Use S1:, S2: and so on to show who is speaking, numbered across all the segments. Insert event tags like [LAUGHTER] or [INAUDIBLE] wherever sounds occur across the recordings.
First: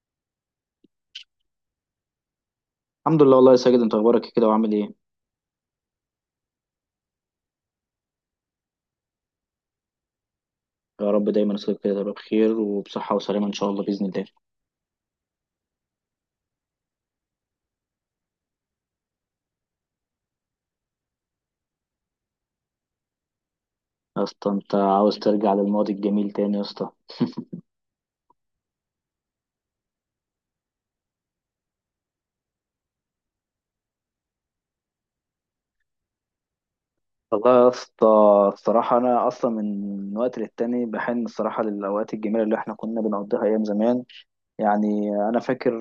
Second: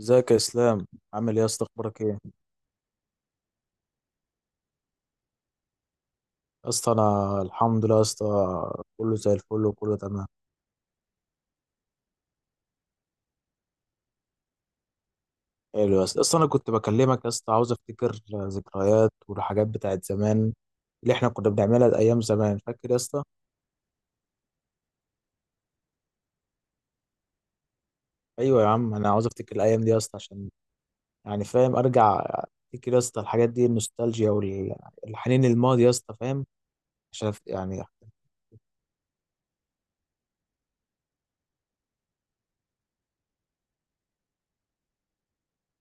S1: ازيك يا اسلام؟ عامل ايه يا اسطى، اخبارك ايه يا
S2: الحمد لله والله يا ساجد، انت اخبارك ايه كده وعامل ايه؟
S1: اسطى؟ انا الحمد لله يا اسطى، كله زي الفل وكله تمام.
S2: يا رب دايما يصيبك كده تبقى بخير وبصحة وسلامة ان شاء الله باذن الله.
S1: حلو يا اسطى، اصلا انا كنت بكلمك يا اسطى عاوز افتكر ذكريات والحاجات بتاعت زمان اللي احنا كنا بنعملها ايام زمان، فاكر يا اسطى؟
S2: يا اسطى، انت عاوز ترجع للماضي الجميل تاني يا اسطى؟
S1: ايوه يا عم، انا عاوز افتكر الايام دي يا اسطى عشان يعني فاهم، ارجع افتكر يا اسطى الحاجات دي، النوستالجيا والحنين للماضي يا اسطى، فاهم؟ عشان
S2: والله يا
S1: يعني.
S2: اسطى، الصراحة انا اصلا من وقت للتاني بحن الصراحة للاوقات الجميلة اللي احنا كنا بنقضيها ايام زمان. يعني انا فاكر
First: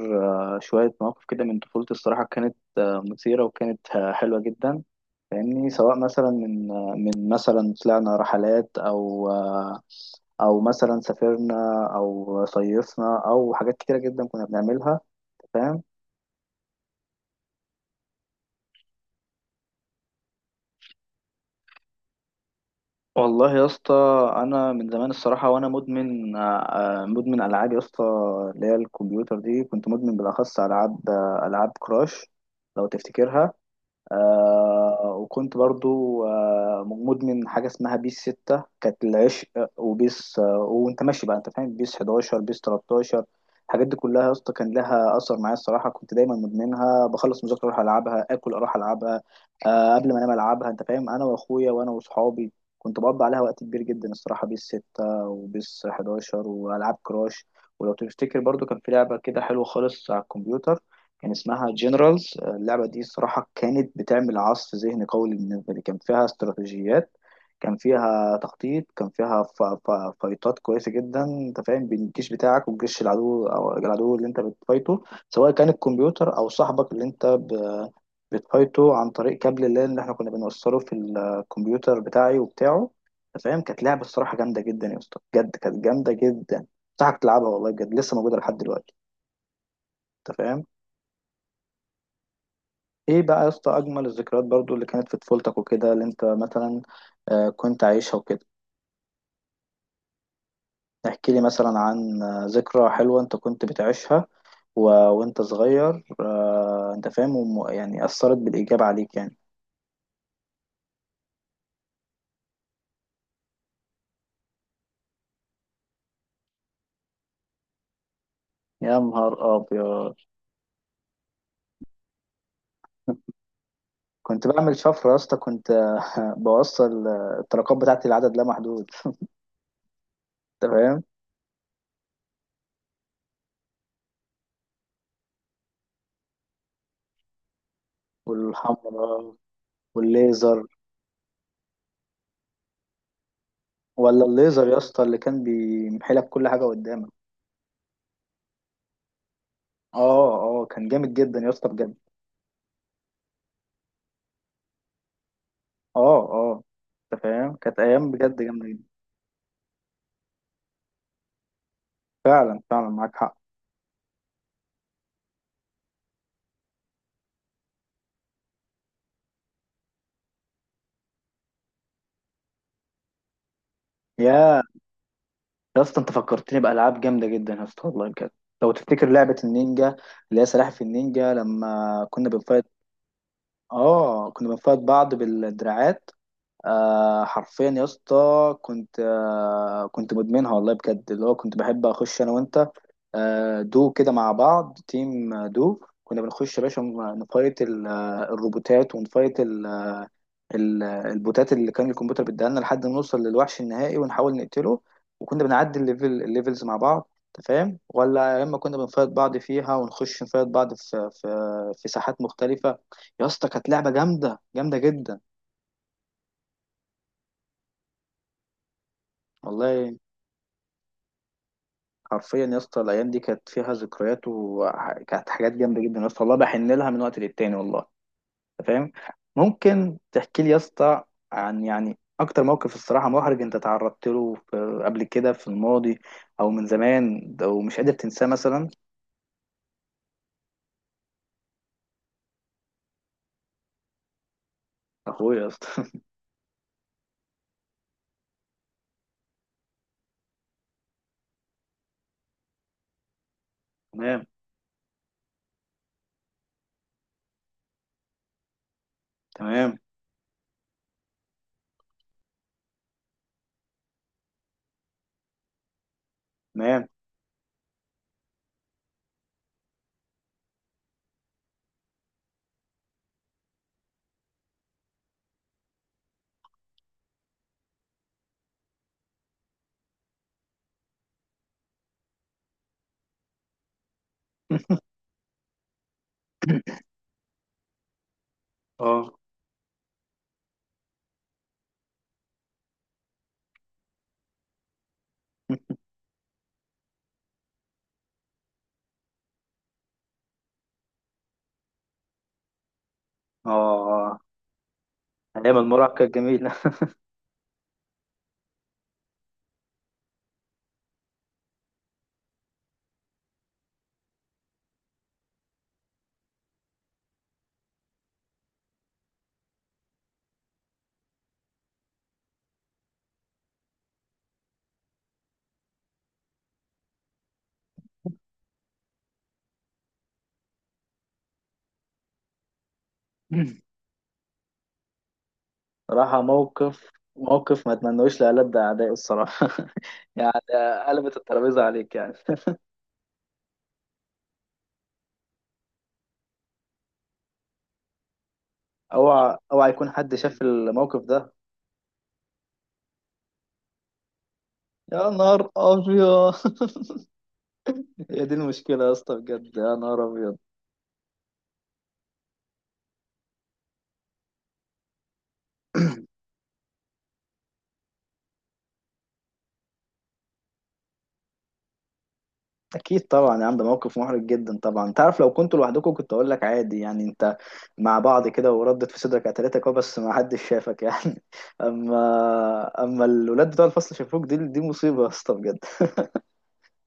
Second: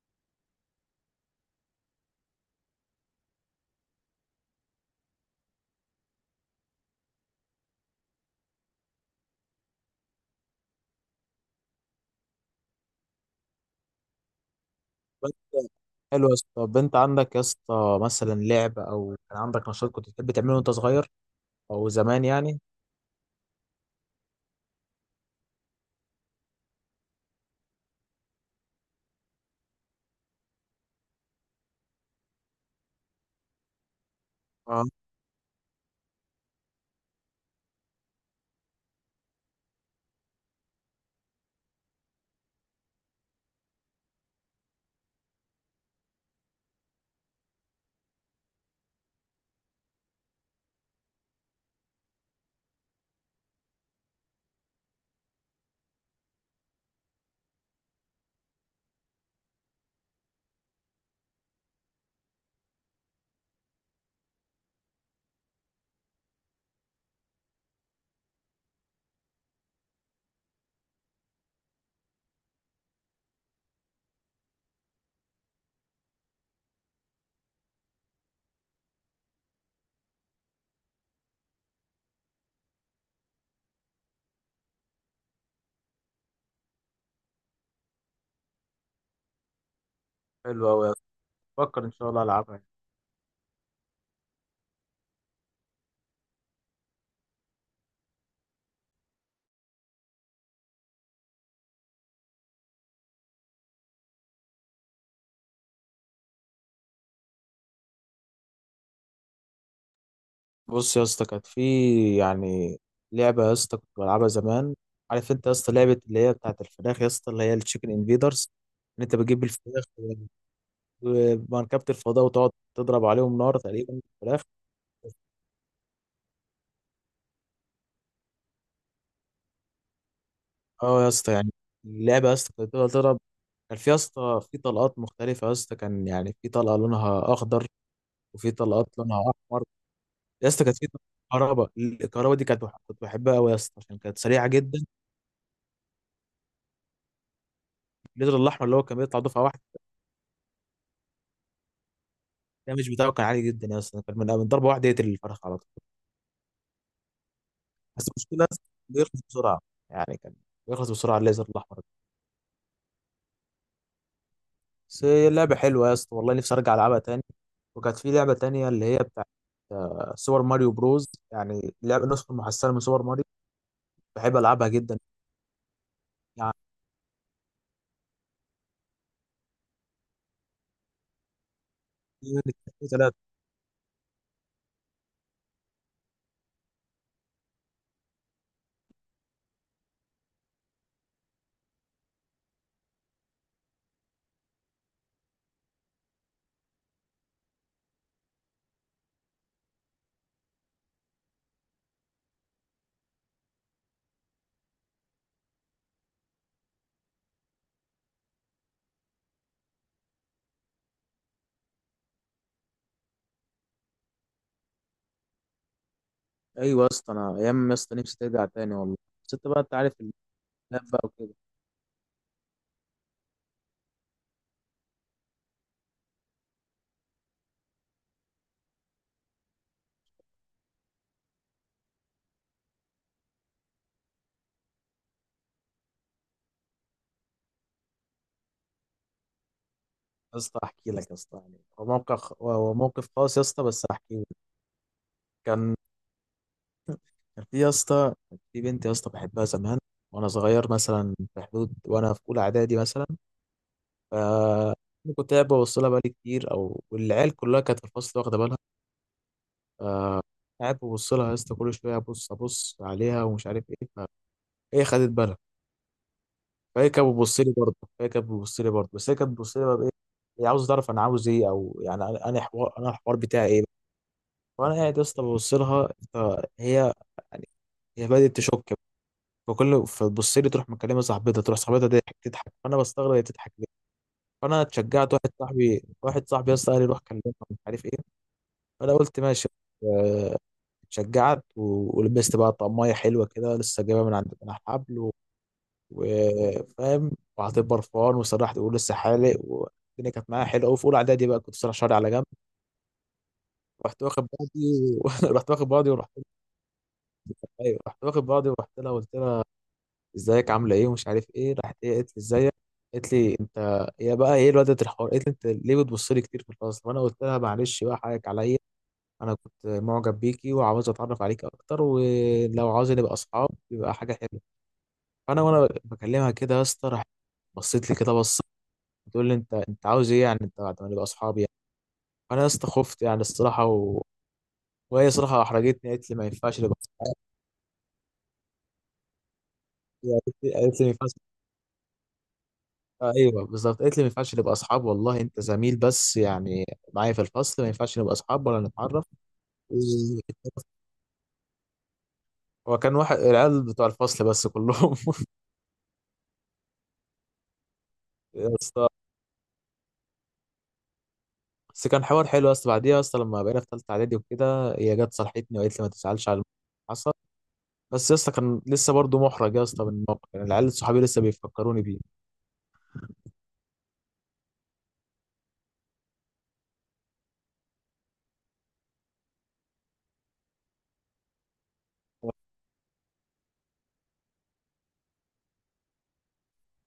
S2: شوية مواقف كده من طفولتي، الصراحة كانت مثيرة وكانت حلوة جدا. فاهمني؟ سواء مثلا من مثلا طلعنا رحلات، او مثلا سافرنا او صيفنا او حاجات كتيره جدا كنا بنعملها. فاهم؟
S1: حلو يا اسطى، طب انت عندك يا اسطى مثلا لعب او كان عندك نشاط كنت بتحب تعمله وانت صغير او زمان يعني؟
S2: والله يا اسطى، انا من زمان الصراحه وانا مدمن العاب يا اسطى، اللي هي الكمبيوتر دي، كنت مدمن بالاخص العاب كراش، لو تفتكرها.
S1: اه.
S2: وكنت برضو مدمن حاجة اسمها بيس 6، كانت العشق. وبيس وانت ماشي بقى، انت فاهم، بيس 11 بيس 13. الحاجات دي كلها يا اسطى كان لها أثر معايا، الصراحة كنت دايما مدمنها. بخلص مذاكرة أروح ألعبها، آكل أروح ألعبها، قبل ما أنام ألعبها. أنت فاهم، أنا وأخويا وأنا وأصحابي كنت بقضي عليها وقت كبير جدا الصراحة. بيس 6 وبيس 11 وألعاب كراش. ولو تفتكر برضو، كان في لعبة كده حلوة خالص على الكمبيوتر، كان اسمها جنرالز. اللعبة دي الصراحة كانت بتعمل عصف ذهني قوي بالنسبة لي. كان فيها استراتيجيات، كان فيها تخطيط، كان فيها فايتات كويسة جدا. انت فاهم، بين الجيش بتاعك والجيش العدو، او العدو اللي انت بتفايته، سواء كان الكمبيوتر او صاحبك اللي انت بتفايته عن طريق كابل اللان اللي احنا كنا بنوصله في الكمبيوتر بتاعي وبتاعه. انت فاهم؟ كانت لعبة الصراحة جامدة جدا يا اسطى، بجد كانت جامدة جدا. انصحك تلعبها والله بجد، لسه موجودة لحد دلوقتي. انت
S1: حلو
S2: فاهم؟
S1: قوي يا اسطى، بفكر ان شاء الله العبها يعني.
S2: ايه بقى يا اسطى اجمل الذكريات برضو اللي كانت في طفولتك وكده، اللي انت مثلا كنت عايشها وكده؟ احكي لي مثلا عن ذكرى حلوة انت كنت بتعيشها وانت صغير، انت فاهم، يعني اثرت بالايجاب عليك يعني.
S1: بص يا اسطى، كانت في يعني لعبه يا اسطى كنت بلعبها زمان، عارف انت يا اسطى لعبه اللي هي بتاعت الفراخ يا اسطى، اللي هي التشيكن انفيدرز،
S2: يا
S1: ان انت بتجيب
S2: نهار
S1: الفراخ
S2: ابيض!
S1: ومركبه الفضاء وتقعد تضرب عليهم نار تقريبا الفراخ.
S2: كنت بعمل شفرة يا اسطى، كنت [LAUGHS] بوصل الطلقات بتاعتي لعدد لا محدود. انت فاهم؟
S1: اه يا اسطى يعني، اللعبه يا اسطى كانت بتفضل تضرب، كان في يا اسطى في طلقات مختلفه يا اسطى، كان يعني في طلقه لونها اخضر، وفي طلقات لونها
S2: والحمراء
S1: احمر. يا اسطى
S2: والليزر.
S1: كانت في طلقات كهرباء، الكهرباء دي كانت كنت بحبها قوي يا اسطى عشان كانت
S2: ولا
S1: سريعه
S2: الليزر يا
S1: جدا.
S2: اسطى اللي كان بيمحي لك كل حاجة قدامك.
S1: الليتر الاحمر اللي هو كان بيطلع دفعه واحده،
S2: اه، اه، كان جامد جدا يا اسطى بجد.
S1: الدمج بتاعه كان عالي جدا يا اسطى، كان من ضربه واحده يقتل الفرخ على طول.
S2: اه، اه، انت فاهم، كانت
S1: بس
S2: ايام
S1: المشكله
S2: بجد
S1: يا اسطى
S2: جامده جدا.
S1: بيخلص بسرعه، يعني كان بيخلص بسرعه الليزر الاحمر ده.
S2: فعلا فعلا معاك حق.
S1: بس هي لعبه حلوه يا اسطى والله، نفسي ارجع العبها تاني. وكانت في لعبه تانيه اللي هي بتاعت سوبر ماريو بروز، يعني لعبه نسخه محسنه من سوبر ماريو، بحب
S2: يا
S1: العبها جدا
S2: يا اسطى انت فكرتني بالعاب جامده جدا يا اسطى والله بجد. لو تفتكر لعبه النينجا اللي هي سلاحف النينجا، لما كنا
S1: يعني.
S2: بنفايت. اه، كنا بنفايت بعض بالدراعات. حرفيا يا اسطى كنت كنت مدمنها والله بجد. اللي هو كنت بحب اخش انا وانت دو كده مع بعض، تيم دو. كنا بنخش يا باشا نفايت الروبوتات، ونفايت البوتات اللي كان الكمبيوتر بيديها لنا لحد ما نوصل للوحش النهائي ونحاول نقتله. وكنا بنعدي الليفل الليفلز مع بعض، انت فاهم؟ ولا يا اما كنا بنفايت بعض فيها، ونخش نفايت بعض في ساحات مختلفة. يا اسطى كانت لعبة جامدة جامدة جدا.
S1: ايوه يا اسطى، انا ايام يا اسطى نفسي ترجع تاني والله، بس انت بقى انت عارف
S2: والله
S1: الخلاف بقى وكده.
S2: حرفيا يا اسطى، الايام دي كانت فيها ذكريات وكانت حاجات جامدة جدا يا اسطى، والله بحن لها من وقت للتاني والله. أنت فاهم؟ ممكن تحكي لي يا اسطى عن يعني اكتر موقف الصراحه محرج انت تعرضت له في قبل كده في الماضي، او من زمان، او مش قادر تنساه مثلا؟
S1: يا اسطى احكي لك يا اسطى، يعني هو موقف، هو موقف خاص يا اسطى، بس احكي لك.
S2: اخويا يا اسطى
S1: كان
S2: [LAUGHS]
S1: كان في يا اسطى، كان في بنت يا اسطى بحبها زمان وانا صغير، مثلا في حدود وانا في اولى اعدادي مثلا.
S2: تمام،
S1: ف كنت قاعد ببص لها بقالي كتير، او والعيال كلها كانت في الفصل واخده بالها.
S2: تمام،
S1: قاعد ببص لها يا اسطى كل شويه، ابص عليها ومش عارف ايه. فهي خدت بالها.
S2: تمام.
S1: فهي كانت بتبص لي برضه، فهي كانت بتبص لي برضه، بس هي كانت بتبص لي بقى بايه؟ هي عاوزه تعرف انا عاوز ايه، او يعني أنا حوار، انا الحوار بتاعي ايه. وانا قاعد يا اسطى ببص لها، هي يعني، هي بدات تشك. فتبص لي، تروح مكلمه صاحبتها، تروح صاحبتها تضحك، فانا بستغرب هي بتضحك ليه. فانا اتشجعت، واحد صاحبي يا اسطى قال
S2: [LAUGHS]
S1: لي روح كلمها مش عارف ايه. فانا
S2: اه،
S1: قلت ماشي. آه، اتشجعت ولبست بقى طقمية حلوة كده، لسه جايبها من عند، من على الحبل، وفاهم. وحطيت برفان وسرحت، تقول لسه حالق، والدنيا كانت معايا حلوه قوي، في اولى اعدادي بقى كنت سرح شعري على جنب. رحت
S2: اه،
S1: واخد بعضي و... [LAUGHS] رحت
S2: ايام
S1: واخد بعضي
S2: المراهقه
S1: ورحت.
S2: الجميله.
S1: ايوه رحت واخد بعضي ورحت لها، قلت لها ازيك عامله ايه ومش عارف ايه، راحت هي قالت لي ازيك. قالت لي انت، هي بقى ايه الواد الحوار، قالت لي انت ليه بتبص لي كتير في الفصل؟ وانا قلت لها معلش بقى حقك عليا، انا كنت معجب بيكي وعاوز اتعرف عليكي اكتر، ولو عاوز نبقى اصحاب يبقى حاجه حلوه. فانا وانا بكلمها كده يا اسطى، راحت بصيت لي كده، بص بتقول لي انت عاوز ايه يعني، انت بعد ما نبقى اصحاب يعني؟ فانا يا اسطى خفت يعني الصراحه،
S2: [LAUGHS]
S1: و... وهي صراحه احرجتني، قالت لي
S2: صراحه
S1: ما ينفعش نبقى
S2: موقف،
S1: اصحاب.
S2: موقف ما اتمنوش لألد اعدائي الصراحه [LAUGHS] يعني
S1: قالت لي ما ينفعش.
S2: قلبت الترابيزه عليك يعني [LAUGHS]
S1: آه ايوه بالظبط، قالت لي ما ينفعش نبقى اصحاب، والله انت زميل بس يعني معايا في الفصل، ما ينفعش نبقى اصحاب ولا نتعرف.
S2: اوعى اوعى يكون حد شاف الموقف ده!
S1: هو كان واحد العيال بتوع الفصل بس كلهم
S2: يا
S1: [LAUGHS]
S2: نهار ابيض [LAUGHS] هي دي
S1: يا
S2: المشكلة
S1: اسطى،
S2: يا اسطى بجد، يا نهار أبيض.
S1: بس كان حوار حلو يا اسطى، بعديها يا اسطى لما بقينا في ثالثه اعدادي وكده، هي جت صالحتني وقالت لي ما تزعلش على اللي حصل. بس يا اسطى كان لسه برضه محرج يا اسطى من الموقف، يعني العيال صحابي لسه بيفكروني بيه.
S2: أكيد طبعا يا عم، ده موقف محرج جدا طبعا. أنت عارف، لو كنتوا لوحدكم كنت أقول لك عادي، يعني أنت مع بعض كده وردت في صدرك قتلتك. أه بس ما حدش شافك يعني [LAUGHS] أما الولاد بتوع الفصل شافوك، دي مصيبة يا اسطى بجد.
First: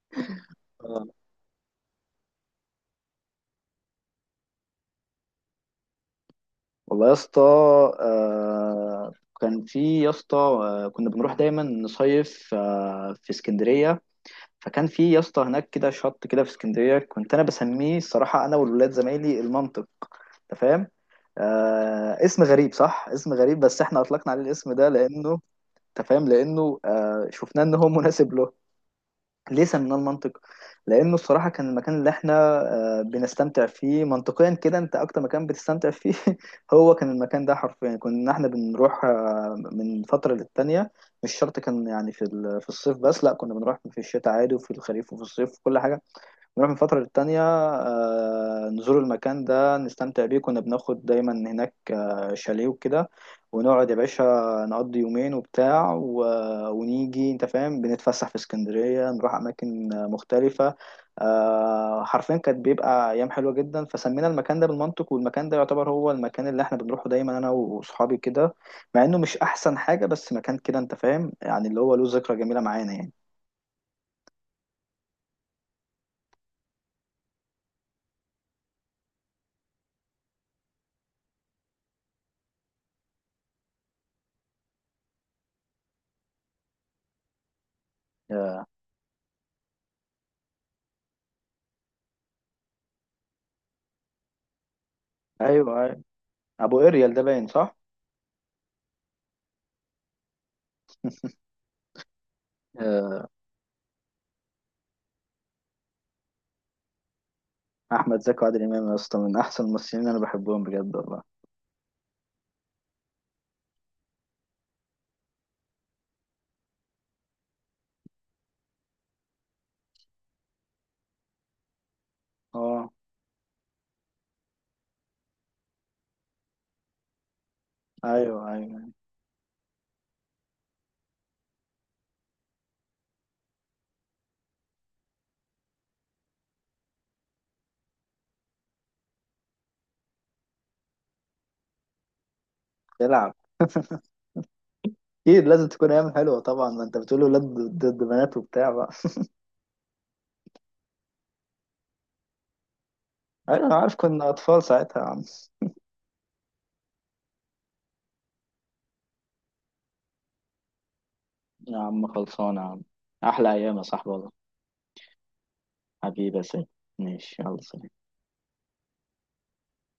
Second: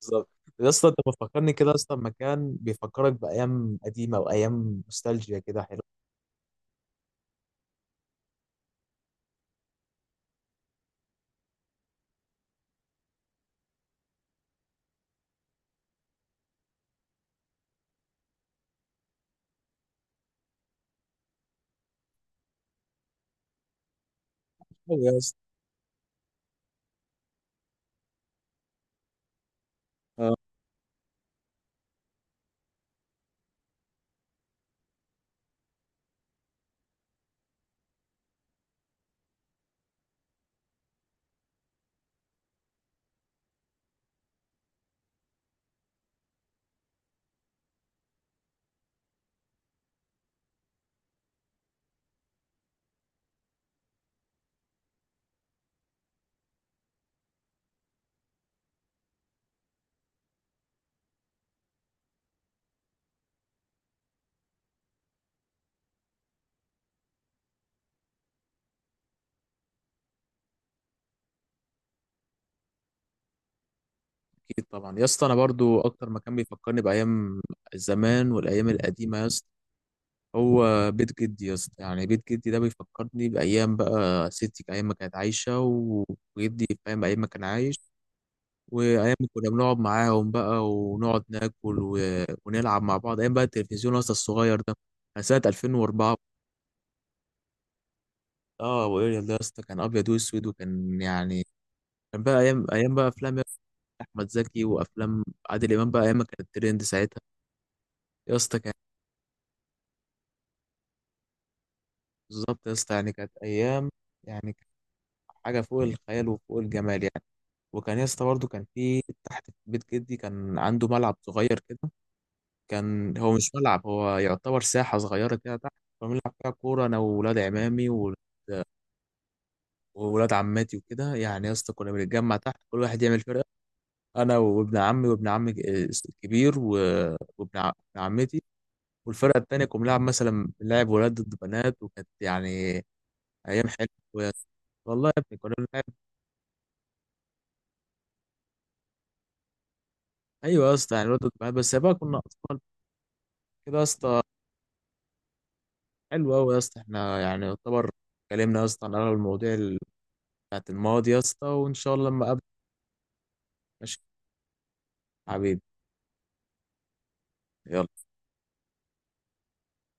S1: بالظبط يا اسطى، انت
S2: آه.
S1: بتفكرني كده يا اسطى بمكان بيفكرك بايام قديمه وايام نوستالجيا كده، حلو
S2: والله يا اسطى، آه كان في يا اسطى كنا بنروح دايما نصيف في اسكندرية. فكان في يا اسطى هناك كده شط كده في اسكندرية، كنت أنا بسميه الصراحة أنا والولاد زمايلي المنطق. انت فاهم؟ اسم غريب صح، اسم غريب، بس احنا اطلقنا عليه الاسم ده
S1: أوي يا اسطى.
S2: لانه، انت فاهم، لانه شفناه ان هو مناسب له. ليه سميناه
S1: اه،
S2: المنطق؟ لانه الصراحه كان المكان اللي احنا بنستمتع فيه منطقيا كده، انت اكتر مكان بتستمتع فيه. [LAUGHS] هو كان المكان ده حرفيا كنا احنا بنروح من فتره للتانيه. مش شرط كان يعني في الصيف بس، لا، كنا بنروح في الشتاء عادي وفي الخريف وفي الصيف وكل حاجه. نروح من فترة للتانية، نزور المكان ده، نستمتع بيه. كنا بناخد دايما هناك شاليه وكده، ونقعد يا باشا نقضي يومين وبتاع ونيجي، انت فاهم، بنتفسح في اسكندرية، نروح أماكن مختلفة. حرفيا كانت بيبقى أيام حلوة جدا. فسمينا المكان ده بالمنطق، والمكان ده يعتبر هو المكان اللي احنا بنروحه دايما أنا وصحابي كده، مع إنه مش أحسن حاجة، بس مكان كده انت فاهم، يعني اللي هو له ذكرى جميلة معانا يعني.
S1: اكيد طبعا يا اسطى، انا برضو اكتر مكان بيفكرني بايام زمان والايام القديمه يا اسطى هو بيت جدي يا اسطى، يعني بيت جدي ده بيفكرني بايام، بقى ستي ايام ما كانت عايشه وجدي فاهم ايام ما كان عايش.
S2: آه،
S1: وايام ما كنا بنقعد معاهم بقى ونقعد ناكل ونلعب مع بعض، ايام بقى التلفزيون يا اسطى الصغير ده كان سنه
S2: أيوه أيوة.
S1: 2004.
S2: أبو إريال ده باين، صح؟
S1: اه ابو اريال ده يا اسطى كان ابيض واسود وكان يعني، كان بقى ايام بقى افلام يا اسطى، احمد زكي وافلام عادل امام، بقى ايام ما كانت ترند ساعتها.
S2: احمد
S1: يا
S2: زكي
S1: اسطى
S2: وعادل
S1: كان
S2: امام يا اسطى من احسن الممثلين اللي انا بحبهم بجد والله.
S1: بالظبط يا اسطى، يعني كانت ايام، يعني كانت حاجه فوق الخيال وفوق الجمال يعني. وكان يا اسطى برضه كان في تحت في بيت جدي كان عنده ملعب صغير كده،
S2: اه،
S1: كان هو مش ملعب، هو يعتبر ساحه صغيره كده تحت، كنا بنلعب فيها كوره انا واولاد عمامي
S2: ايوه، ايوه،
S1: وولاد عماتي وكده يعني يا اسطى. كنا بنتجمع تحت، كل واحد يعمل فرقه، انا وابن عمي وابن عمي الكبير ابن عمتي، والفرقه التانيه كنا بنلعب مثلا ولاد ضد بنات، وكانت يعني
S2: يلعب.
S1: ايام حلوه يا اسطى. والله يا ابني
S2: اكيد
S1: كنا
S2: لازم
S1: بنلعب.
S2: تكون ايام حلوه طبعا، ما انت بتقول ولاد ضد بنات وبتاع بقى.
S1: ايوه يا اسطى يعني ولاد ضد بنات، بس بقى كنا اطفال
S2: ايوه انا
S1: كده يا
S2: عارف
S1: اسطى.
S2: كنا اطفال ساعتها يا عم.
S1: حلو قوي يا اسطى، احنا يعني يعتبر اتكلمنا يا اسطى عن اغلب المواضيع بتاعت الماضي يا اسطى، وان
S2: يا
S1: شاء
S2: عم
S1: الله لما اقابلك.
S2: خلصانه يا عم، احلى ايام يا
S1: ماشي،
S2: صاحبي والله.
S1: حبيبي،
S2: حبيبي يا سيد. ماشي، يلا سلام.
S1: يلا.